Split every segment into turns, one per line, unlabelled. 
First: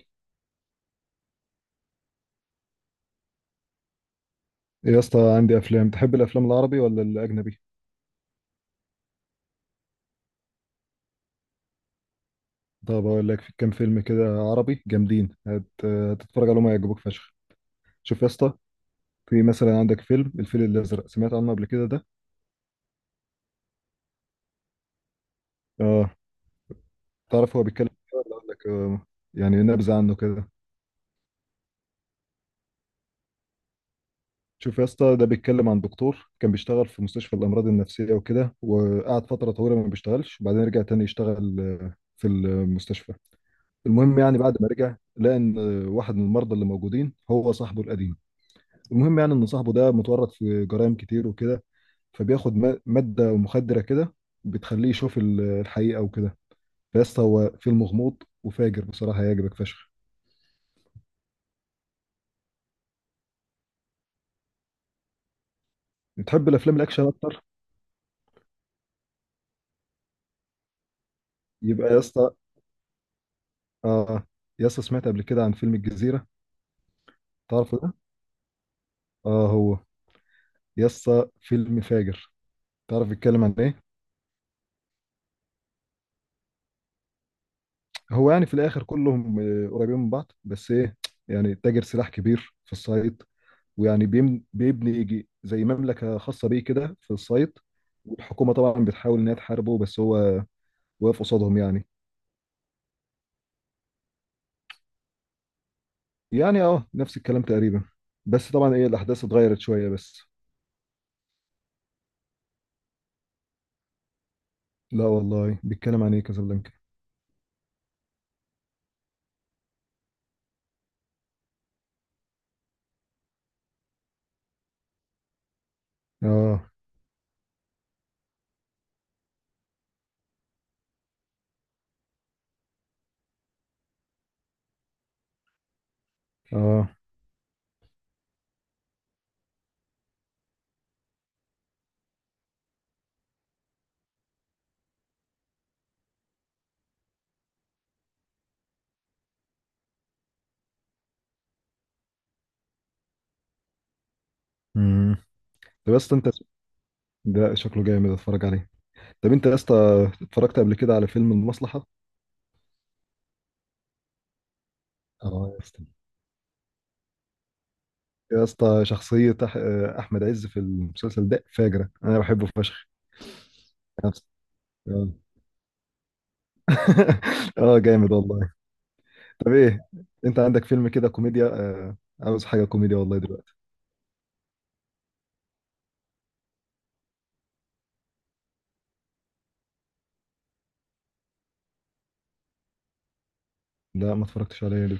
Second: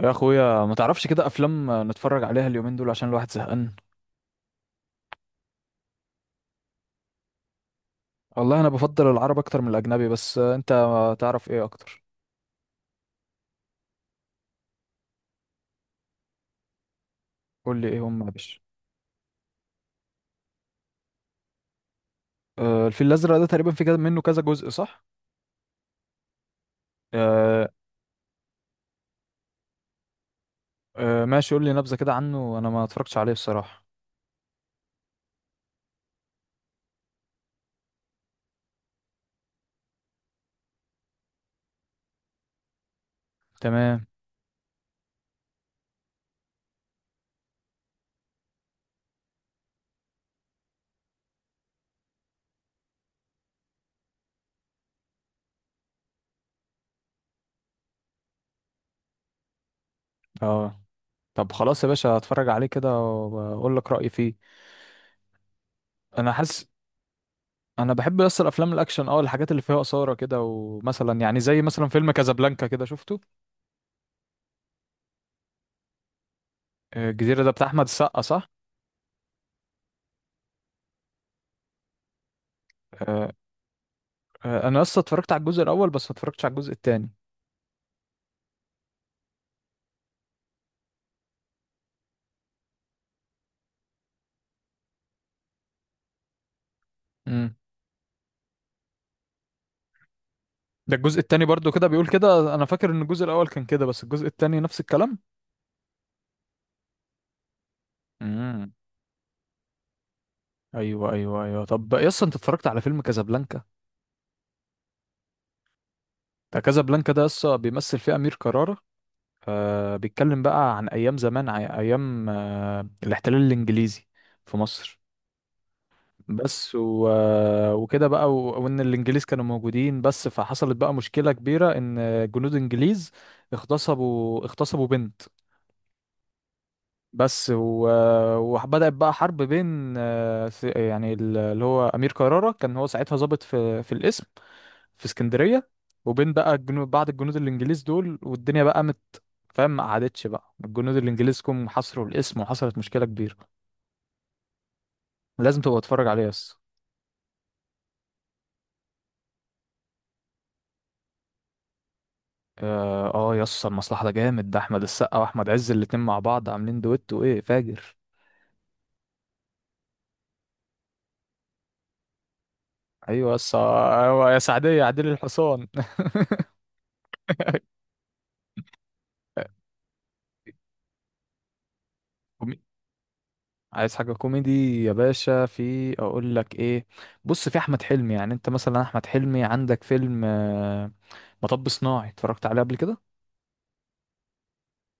يا اخويا، ما تعرفش كده افلام نتفرج عليها اليومين دول عشان الواحد زهقان؟
يا اسطى عندي افلام. تحب الافلام العربي ولا الاجنبي؟
والله انا بفضل العرب اكتر من الاجنبي، بس انت تعرف ايه اكتر؟
طب اقول لك في كام فيلم كده عربي جامدين، هتتفرج عليهم هيعجبوك فشخ.
قول لي ايه
شوف
هم
يا
يا
اسطى،
باشا.
في مثلا عندك فيلم الفيل الازرق، سمعت عنه قبل كده ده؟
آه، الفيل الازرق ده تقريبا في كده منه كذا جزء صح؟
اه. تعرف هو
آه.
بيتكلم إيه ولا اقول لك يعني نبذه عنه كده؟
آه، ماشي، قول لي نبذة كده عنه، انا ما اتفرجتش عليه الصراحة.
شوف يا اسطى، ده بيتكلم عن دكتور كان بيشتغل في مستشفى الامراض النفسيه وكده، وقعد فتره طويله ما بيشتغلش، وبعدين رجع تاني يشتغل في المستشفى.
تمام.
المهم يعني بعد ما رجع لقى ان واحد من المرضى اللي موجودين هو صاحبه القديم. المهم يعني ان صاحبه ده متورط في جرائم كتير وكده، فبياخد ماده مخدره كده بتخليه يشوف الحقيقه وكده. فيسطا هو فيلم غموض وفاجر بصراحه، هيعجبك فشخ.
اه. طب خلاص يا باشا، اتفرج عليه كده واقول لك رايي فيه. انا
بتحب
حاسس.
الافلام الاكشن اكتر؟
انا بحب بس الافلام الاكشن، الحاجات اللي فيها اثاره كده، ومثلا يعني زي مثلا
يبقى يا
فيلم
اسطى،
كازابلانكا، كده شفته؟
اه، يا اسطى سمعت قبل كده عن فيلم الجزيره؟
آه، الجزيره ده بتاع
تعرفه
احمد
ده؟
السقا صح؟
اه هو. يا اسطى فيلم فاجر. تعرف
آه.
بيتكلم عن ايه؟
آه، انا اصلا اتفرجت على الجزء الاول، بس ما اتفرجتش على الجزء التاني.
هو يعني في الاخر كلهم قريبين من بعض، بس ايه، يعني تاجر سلاح كبير في الصعيد، ويعني بيبني يجي زي مملكة خاصة بيه كده في الصيد.
امم.
والحكومة طبعا بتحاول إن هي تحاربه، بس هو
ده الجزء
واقف
التاني
قصادهم
برضو كده
يعني.
بيقول كده، انا فاكر ان الجزء الاول كان كده، بس الجزء التاني نفس الكلام.
يعني نفس الكلام تقريبا، بس
امم.
طبعا ايه الأحداث اتغيرت شوية بس.
ايوه، ايوه، ايوه، طب يا اسطى، انت اتفرجت على فيلم كازابلانكا؟
لا والله، بيتكلم عن ايه
ده
كازابلانكا؟
كازابلانكا ده يسطا بيمثل فيه امير كرارة. آه، بيتكلم بقى عن ايام زمان، ايام الاحتلال الانجليزي في مصر.
اه.
بس و... آه، وكده بقى وان الانجليز كانوا موجودين، بس فحصلت بقى مشكلة كبيرة، ان جنود انجليز اغتصبوا بنت.
اه.
بس و... وبدأت بقى حرب بين يعني اللي هو أمير كرارة كان هو ساعتها ضابط في القسم في اسكندرية، وبين بقى الجنود، بعض الجنود الإنجليز دول، والدنيا بقى قامت. فاهم؟ ما قعدتش، بقى الجنود الإنجليز جم حصروا القسم وحصلت مشكلة كبيرة.
امم.
لازم تبقى
طب يا
تتفرج
اسطى
عليه
انت،
يس.
ده شكله جامد، اتفرج عليه. طب انت يا اسطى، اتفرجت قبل كده على فيلم المصلحة؟
اه. آه، يس، المصلحة ده جامد، ده أحمد السقا وأحمد
اه يا
عز
اسطى.
الاتنين مع بعض عاملين دويتو، وإيه، فاجر.
يا اسطى شخصية أحمد عز في المسلسل ده فاجرة، أنا بحبه فشخ.
أيوة يس، آه، أيوة يا سعدية عديل الحصان.
اه، جامد والله. طب ايه، انت عندك فيلم كده كوميديا؟ عاوز حاجه كوميديا والله دلوقتي.
عايز حاجة كوميدي يا باشا، في اقول لك ايه. بص، في احمد حلمي، يعني انت مثلا احمد حلمي عندك فيلم مطب صناعي، اتفرجت عليه قبل كده؟
لا، ما اتفرجتش عليه، ليه؟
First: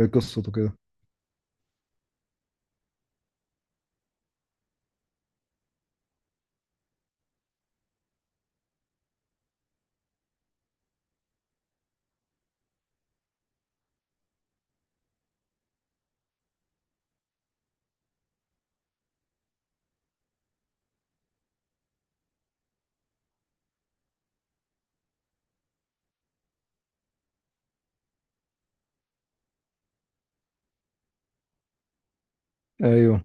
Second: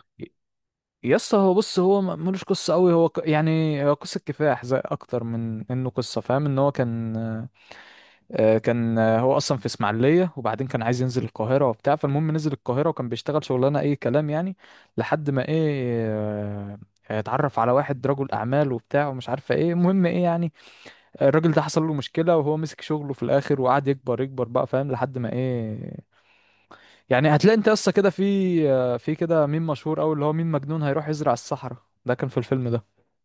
ايه قصته كده؟
يس، هو بص، هو ملوش قصة قوي، هو يعني هو قصة كفاح زي، اكتر من انه قصة، فاهم؟ ان هو كان، كان، هو اصلا في اسماعيلية، وبعدين كان عايز ينزل القاهرة وبتاع، فالمهم نزل القاهرة وكان بيشتغل شغلانة اي كلام يعني، لحد ما ايه، آه، اتعرف على واحد رجل اعمال وبتاع، ومش عارفة ايه، المهم ايه يعني، الراجل ده حصل له مشكلة، وهو مسك شغله في الآخر وقعد يكبر يكبر بقى، فاهم، لحد ما إيه، يعني هتلاقي أنت أصلا كده في كده ميم مشهور أوي، اللي هو ميم مجنون هيروح يزرع الصحراء، ده كان في الفيلم ده.
ايوه،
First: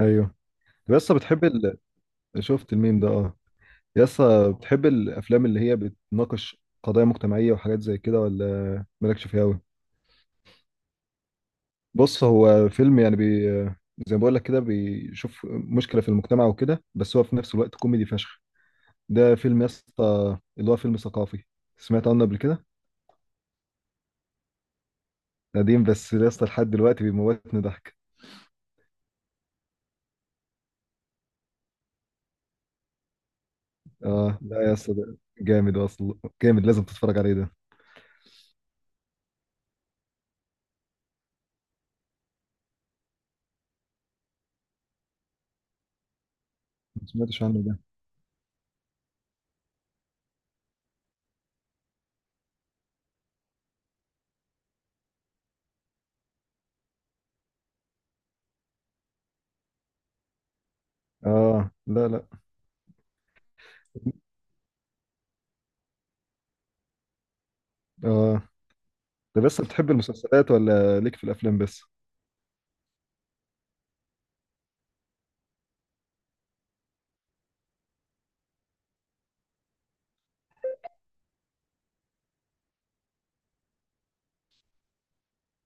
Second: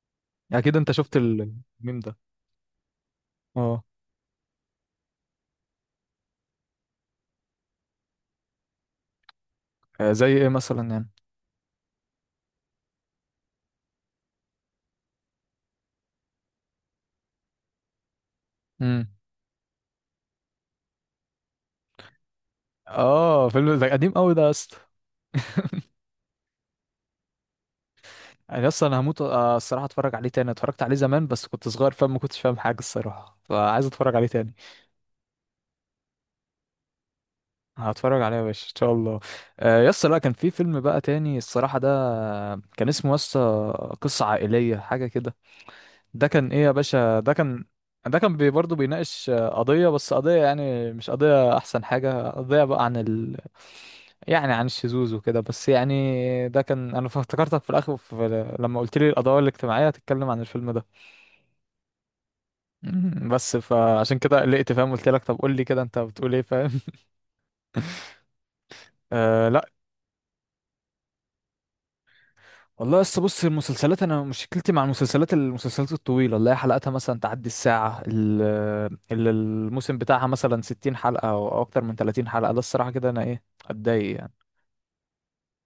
ايوه.
يعني أكيد أنت
طب يسا،
شفت
بتحب
الميم ده.
شفت الميم ده؟ اه.
أه.
يسا بتحب الافلام اللي هي بتناقش قضايا مجتمعيه وحاجات زي كده، ولا مالكش فيها قوي؟
آه، زي إيه مثلا يعني؟
بص، هو فيلم يعني زي ما بقول لك كده، بيشوف مشكله في المجتمع وكده، بس هو في نفس الوقت كوميدي فشخ.
امم.
ده فيلم يسا، اللي هو فيلم ثقافي، سمعت عنه قبل كده؟
أه، فيلم ده قديم أوي ده يا اسطى.
قديم بس يا اسطى لحد دلوقتي بيموتني ضحك.
يعني أصلا أنا هموت، الصراحة أتفرج عليه تاني، اتفرجت عليه زمان بس كنت صغير، فما كنتش فاهم حاجة الصراحة، فعايز أتفرج عليه
اه
تاني.
لا يا اسطى، ده جامد اصلا، جامد، لازم تتفرج عليه ده.
هتفرج عليها يا باشا ان شاء الله. آه، يا اسطى، لا، كان في فيلم بقى تاني الصراحه، ده كان اسمه يا اسطى قصه عائليه حاجه كده. ده كان ايه يا
ما
باشا، ده
سمعتش عنه
كان،
ده.
ده كان برضه بيناقش، قضيه، بس قضيه يعني، مش قضيه احسن حاجه، قضيه بقى عن ال، يعني عن الشذوذ وكده، بس يعني ده كان، انا افتكرتك في الاخر لما قلت لي القضايا الاجتماعيه هتتكلم عن الفيلم ده.
اه، لا لا.
بس فعشان كده قلقت، فاهم، قلت لك طب قول لي كده انت بتقول ايه، فاهم.
اه. طب
آه،
بس
لا.
بتحب المسلسلات ولا ليك في الافلام بس؟
والله لسه، بص، المسلسلات، انا مشكلتي مع المسلسلات، المسلسلات الطويله اللي هي حلقاتها مثلا تعدي الساعه اللي الموسم بتاعها مثلا 60 حلقه او اكتر من 30 حلقه، ده الصراحه كده انا ايه، اتضايق يعني.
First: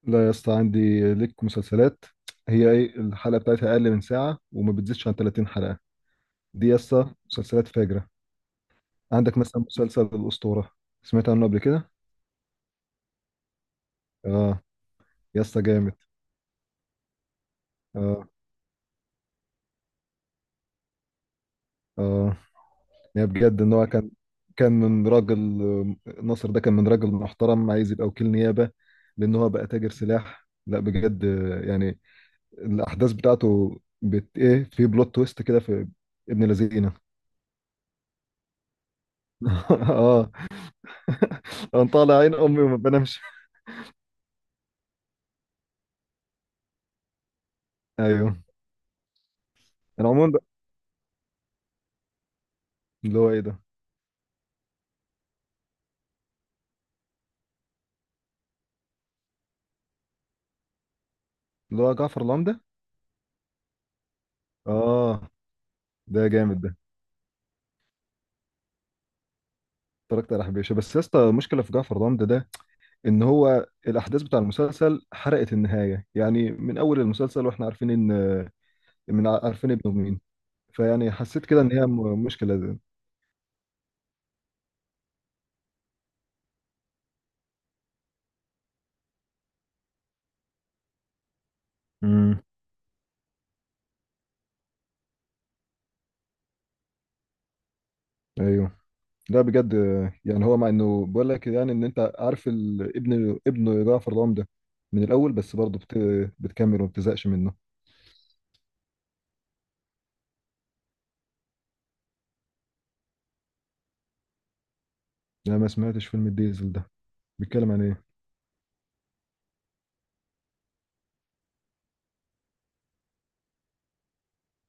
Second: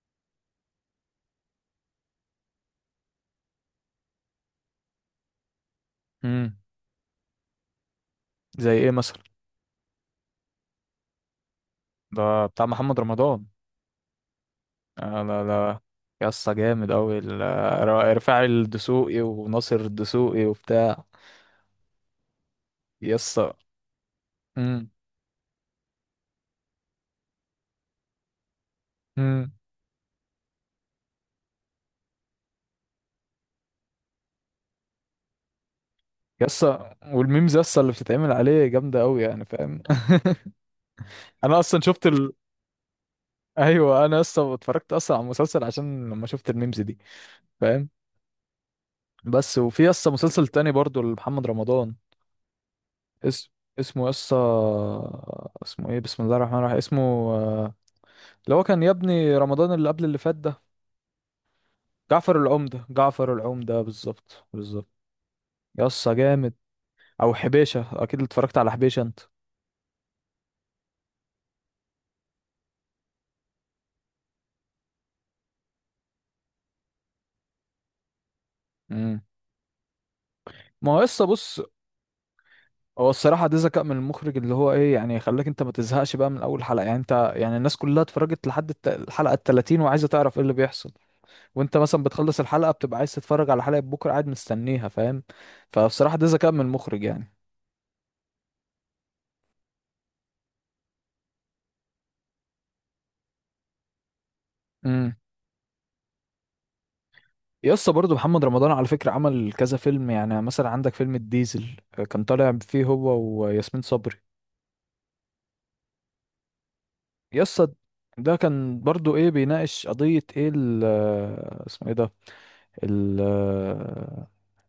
لا يا اسطى، عندي ليك مسلسلات، هي ايه الحلقه بتاعتها اقل من ساعه، وما بتزيدش عن 30 حلقه.
امم.
دي يا اسطى مسلسلات فاجره.
زي ايه مثلا؟
عندك مثلا مسلسل الاسطوره، سمعت عنه قبل كده؟
ده بتاع محمد رمضان.
اه
آه،
يا
لا
اسطى
لا،
جامد.
يا اسطى جامد قوي،
اه،
رفاعي الدسوقي وناصر الدسوقي وبتاع،
اه.
يا
يعني
اسطى.
بجد ان هو كان،
امم.
من راجل، ناصر ده كان من راجل محترم عايز يبقى وكيل نيابة، لان هو
امم.
بقى تاجر سلاح، لا بجد. يعني الاحداث بتاعته ايه، في بلوت تويست كده في ابن
يا
لذينه.
اسطى، والميمز يا اسطى اللي بتتعمل عليه جامده قوي يعني، فاهم.
اه.
انا اصلا
انا
شفت
طالع عين امي وما بنامش.
ايوه، انا اصلا اتفرجت اصلا على المسلسل عشان لما شفت الميمز دي، فاهم.
ايوه.
بس وفي اصلا
العموم بقى،
مسلسل تاني برضو لمحمد رمضان.
اللي هو ايه
اسم
ده،
اسمه يسا، اسمه ايه، بسم الله الرحمن الرحيم، اسمه، آه، اللي هو كان يا ابني رمضان، اللي قبل اللي فات ده.
اللي هو جعفر
جعفر
العمدة.
العمدة، جعفر العمدة بالظبط بالظبط.
اه.
يسا
ده
جامد.
جامد ده.
او حبيشة، اكيد اتفرجت على حبيشة انت.
اتفرجت على حبيشه، بس يا اسطى المشكله في جعفر العمدة ده ان هو الاحداث بتاع المسلسل حرقت النهايه، يعني من اول المسلسل واحنا عارفين ان،
امم.
عارفين ابنه مين.
ما هو
فيعني
يسا،
حسيت
بص،
كده ان هي مشكله دي.
هو الصراحة ده ذكاء من المخرج، اللي هو ايه يعني، خلاك انت ما تزهقش بقى من اول حلقة، يعني انت، يعني الناس كلها اتفرجت لحد الحلقة التلاتين، وعايزة تعرف ايه اللي بيحصل، وانت مثلا بتخلص
امم.
الحلقة بتبقى عايز تتفرج على حلقة بكرة، قاعد مستنيها، فاهم. فبصراحة ده ذكاء من المخرج يعني.
ايوه. لا بجد. يعني هو مع انه بقول لك يعني ان انت عارف ابن جعفر العمدة ده من
امم.
الاول، بس برضه بتكمل وما بتزهقش منه.
يسطا برضه محمد رمضان على فكرة عمل كذا فيلم، يعني مثلا عندك فيلم الديزل، كان طالع فيه هو وياسمين صبري.
لا، ما سمعتش فيلم الديزل ده. بيتكلم
يسطا،
عن ايه؟
ده كان برضه ايه، بيناقش قضية ايه اسمه ايه ده، ال،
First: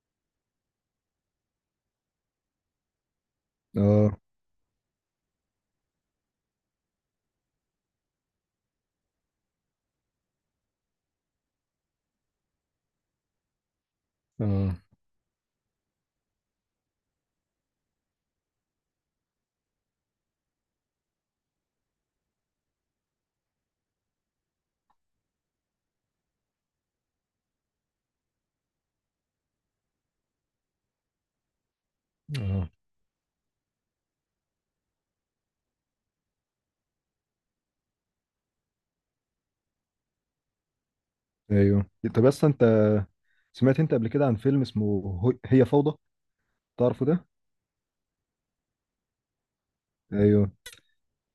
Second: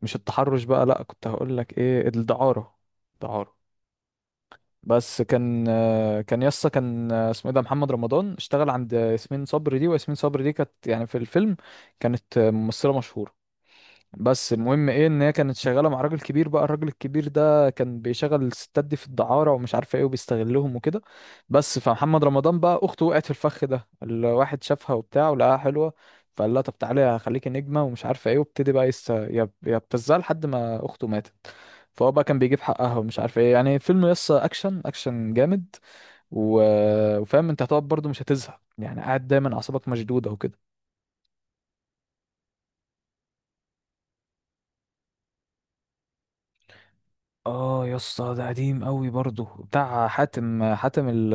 مش التحرش بقى، لا كنت هقول لك ايه، الدعارة، دعارة،
اه،
بس كان، كان يسا كان اسمه ايه ده، محمد رمضان اشتغل عند ياسمين صبري دي، وياسمين صبري دي كانت يعني في الفيلم كانت ممثلة مشهورة، بس
اه،
المهم ايه، ان هي كانت شغاله مع راجل كبير بقى، الراجل الكبير ده كان بيشغل الستات دي في الدعاره ومش عارفه ايه، وبيستغلهم وكده. بس فمحمد رمضان بقى اخته وقعت في الفخ ده، الواحد شافها وبتاع ولقاها حلوه، فقال لها طب تعالي هخليكي نجمه ومش عارفه ايه، وابتدي بقى يبتزها لحد ما اخته ماتت، فهو بقى كان بيجيب
اه.
حقها ومش عارف ايه، يعني فيلم يسا اكشن اكشن جامد. و... وفاهم انت هتقعد برضو مش هتزهق، يعني قاعد دايما اعصابك مشدوده وكده.
ايوه. طب بس انت، سمعت انت قبل كده عن فيلم اسمه هي فوضى؟ تعرفه ده؟
اه يا اسطى، ده قديم قوي برضه، بتاع
ايوه،
حاتم ال،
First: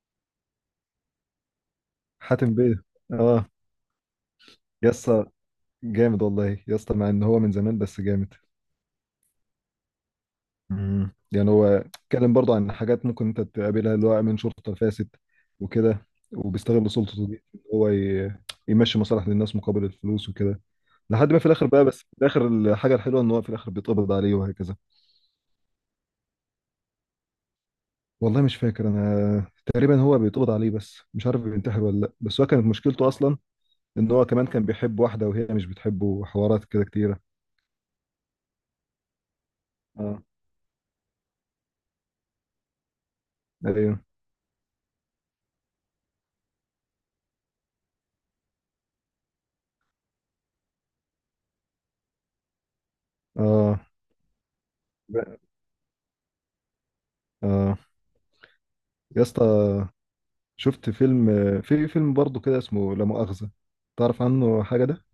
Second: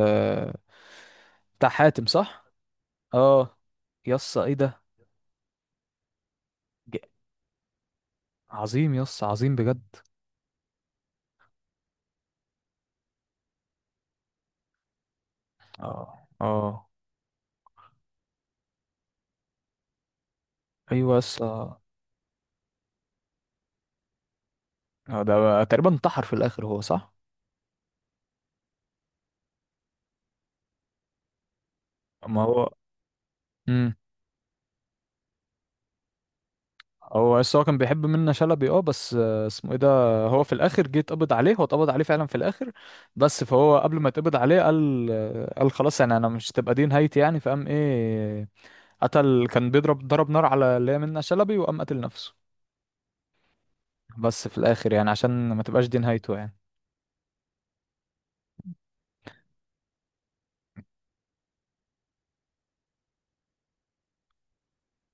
بتاع حاتم صح؟
حاتم بيه. اه.
اه، يا اسطى ايه ده،
يا اسطى جامد والله، يا اسطى
ج-
مع ان هو من زمان بس جامد.
عظيم يا اسطى، عظيم بجد.
امم. يعني هو اتكلم برضه عن حاجات ممكن انت تقابلها، اللي هو امين شرطه فاسد وكده،
اه، اه،
وبيستغل سلطته دي إن هو يمشي مصالح للناس مقابل الفلوس وكده.
ايوه يا
لحد ما في الاخر
اسطى.
بقى، بس في الاخر الحاجه الحلوه ان هو في الاخر بيتقبض عليه وهكذا.
آه، ده تقريبا انتحر في الاخر هو صح؟
والله مش فاكر، انا تقريبا هو بيتقبض عليه، بس مش عارف بينتحر ولا لا،
ما
بس هو كانت
هو،
مشكلته اصلا
امم،
ان هو كمان كان بيحب واحده وهي مش بتحبه، وحوارات كده كتيره.
هو بس هو كان بيحب منة شلبي، اه، بس اسمه ايه ده،
اه.
هو في الاخر جه اتقبض عليه، هو اتقبض عليه فعلا في الاخر، بس فهو قبل
ايوه.
ما اتقبض عليه قال، قال خلاص، يعني انا مش تبقى دي نهايتي يعني، فقام ايه، قتل، كان بيضرب ضرب نار على اللي هي منة شلبي، وقام قتل نفسه،
اه،
بس في الاخر يعني عشان ما تبقاش دي نهايته يعني.
اه. يا اسطى شفت فيلم، في فيلم برضه كده اسمه لا مؤاخذة، تعرف عنه حاجة ده؟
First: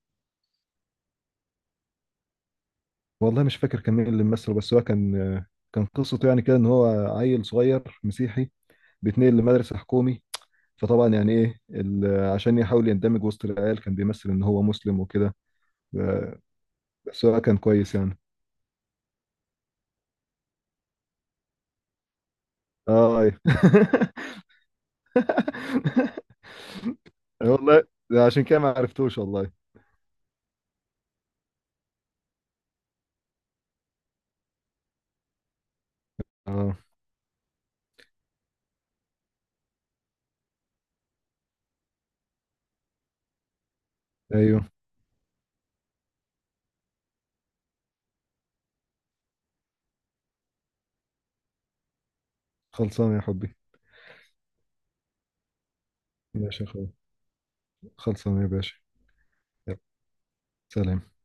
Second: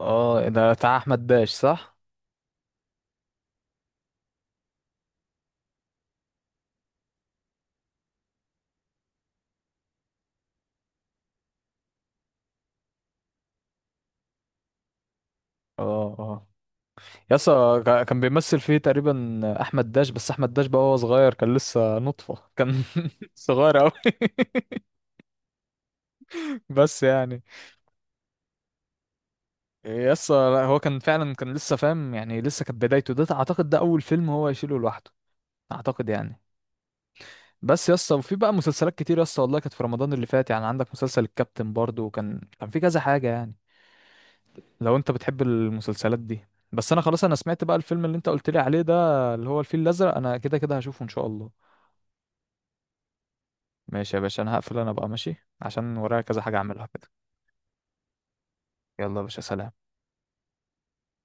اه، ده بتاع احمد داش صح.
والله مش فاكر كان مين اللي مثله، بس هو كان، قصته يعني كده ان هو عيل صغير مسيحي بيتنقل لمدرسة حكومي، فطبعا يعني ايه عشان يحاول يندمج وسط العيال كان بيمثل ان هو مسلم وكده.
اه،
ب-
اه،
بس هو كان
يسا
كويس يعني.
كان بيمثل فيه تقريبا احمد داش، بس احمد داش بقى وهو صغير كان لسه نطفة كان،
اه أيوه.
صغير قوي. بس يعني،
والله ده عشان كده ما عرفتوش والله.
يسا لا، هو كان فعلا كان لسه، فاهم، يعني لسه كانت بدايته، ده اعتقد ده اول فيلم هو يشيله لوحده، اعتقد يعني.
اه.
بس يا اسطى، وفي بقى مسلسلات كتير يا اسطى والله، كانت في رمضان اللي فات يعني، عندك مسلسل الكابتن برضو، وكان في كذا حاجة يعني،
ايوه.
لو انت بتحب المسلسلات دي. بس انا خلاص، انا سمعت بقى الفيلم اللي انت قلت لي عليه ده، اللي هو الفيل الازرق، انا كده كده هشوفه ان شاء الله.
خلصان يا حبي.
ماشي يا باشا، انا هقفل، انا بقى ماشي عشان ورايا كذا حاجة
ماشي يا
اعملها
اخويا،
كده.
خلصان يا باشا.
يلا يا باشا،
يلا.
سلام.
سلام.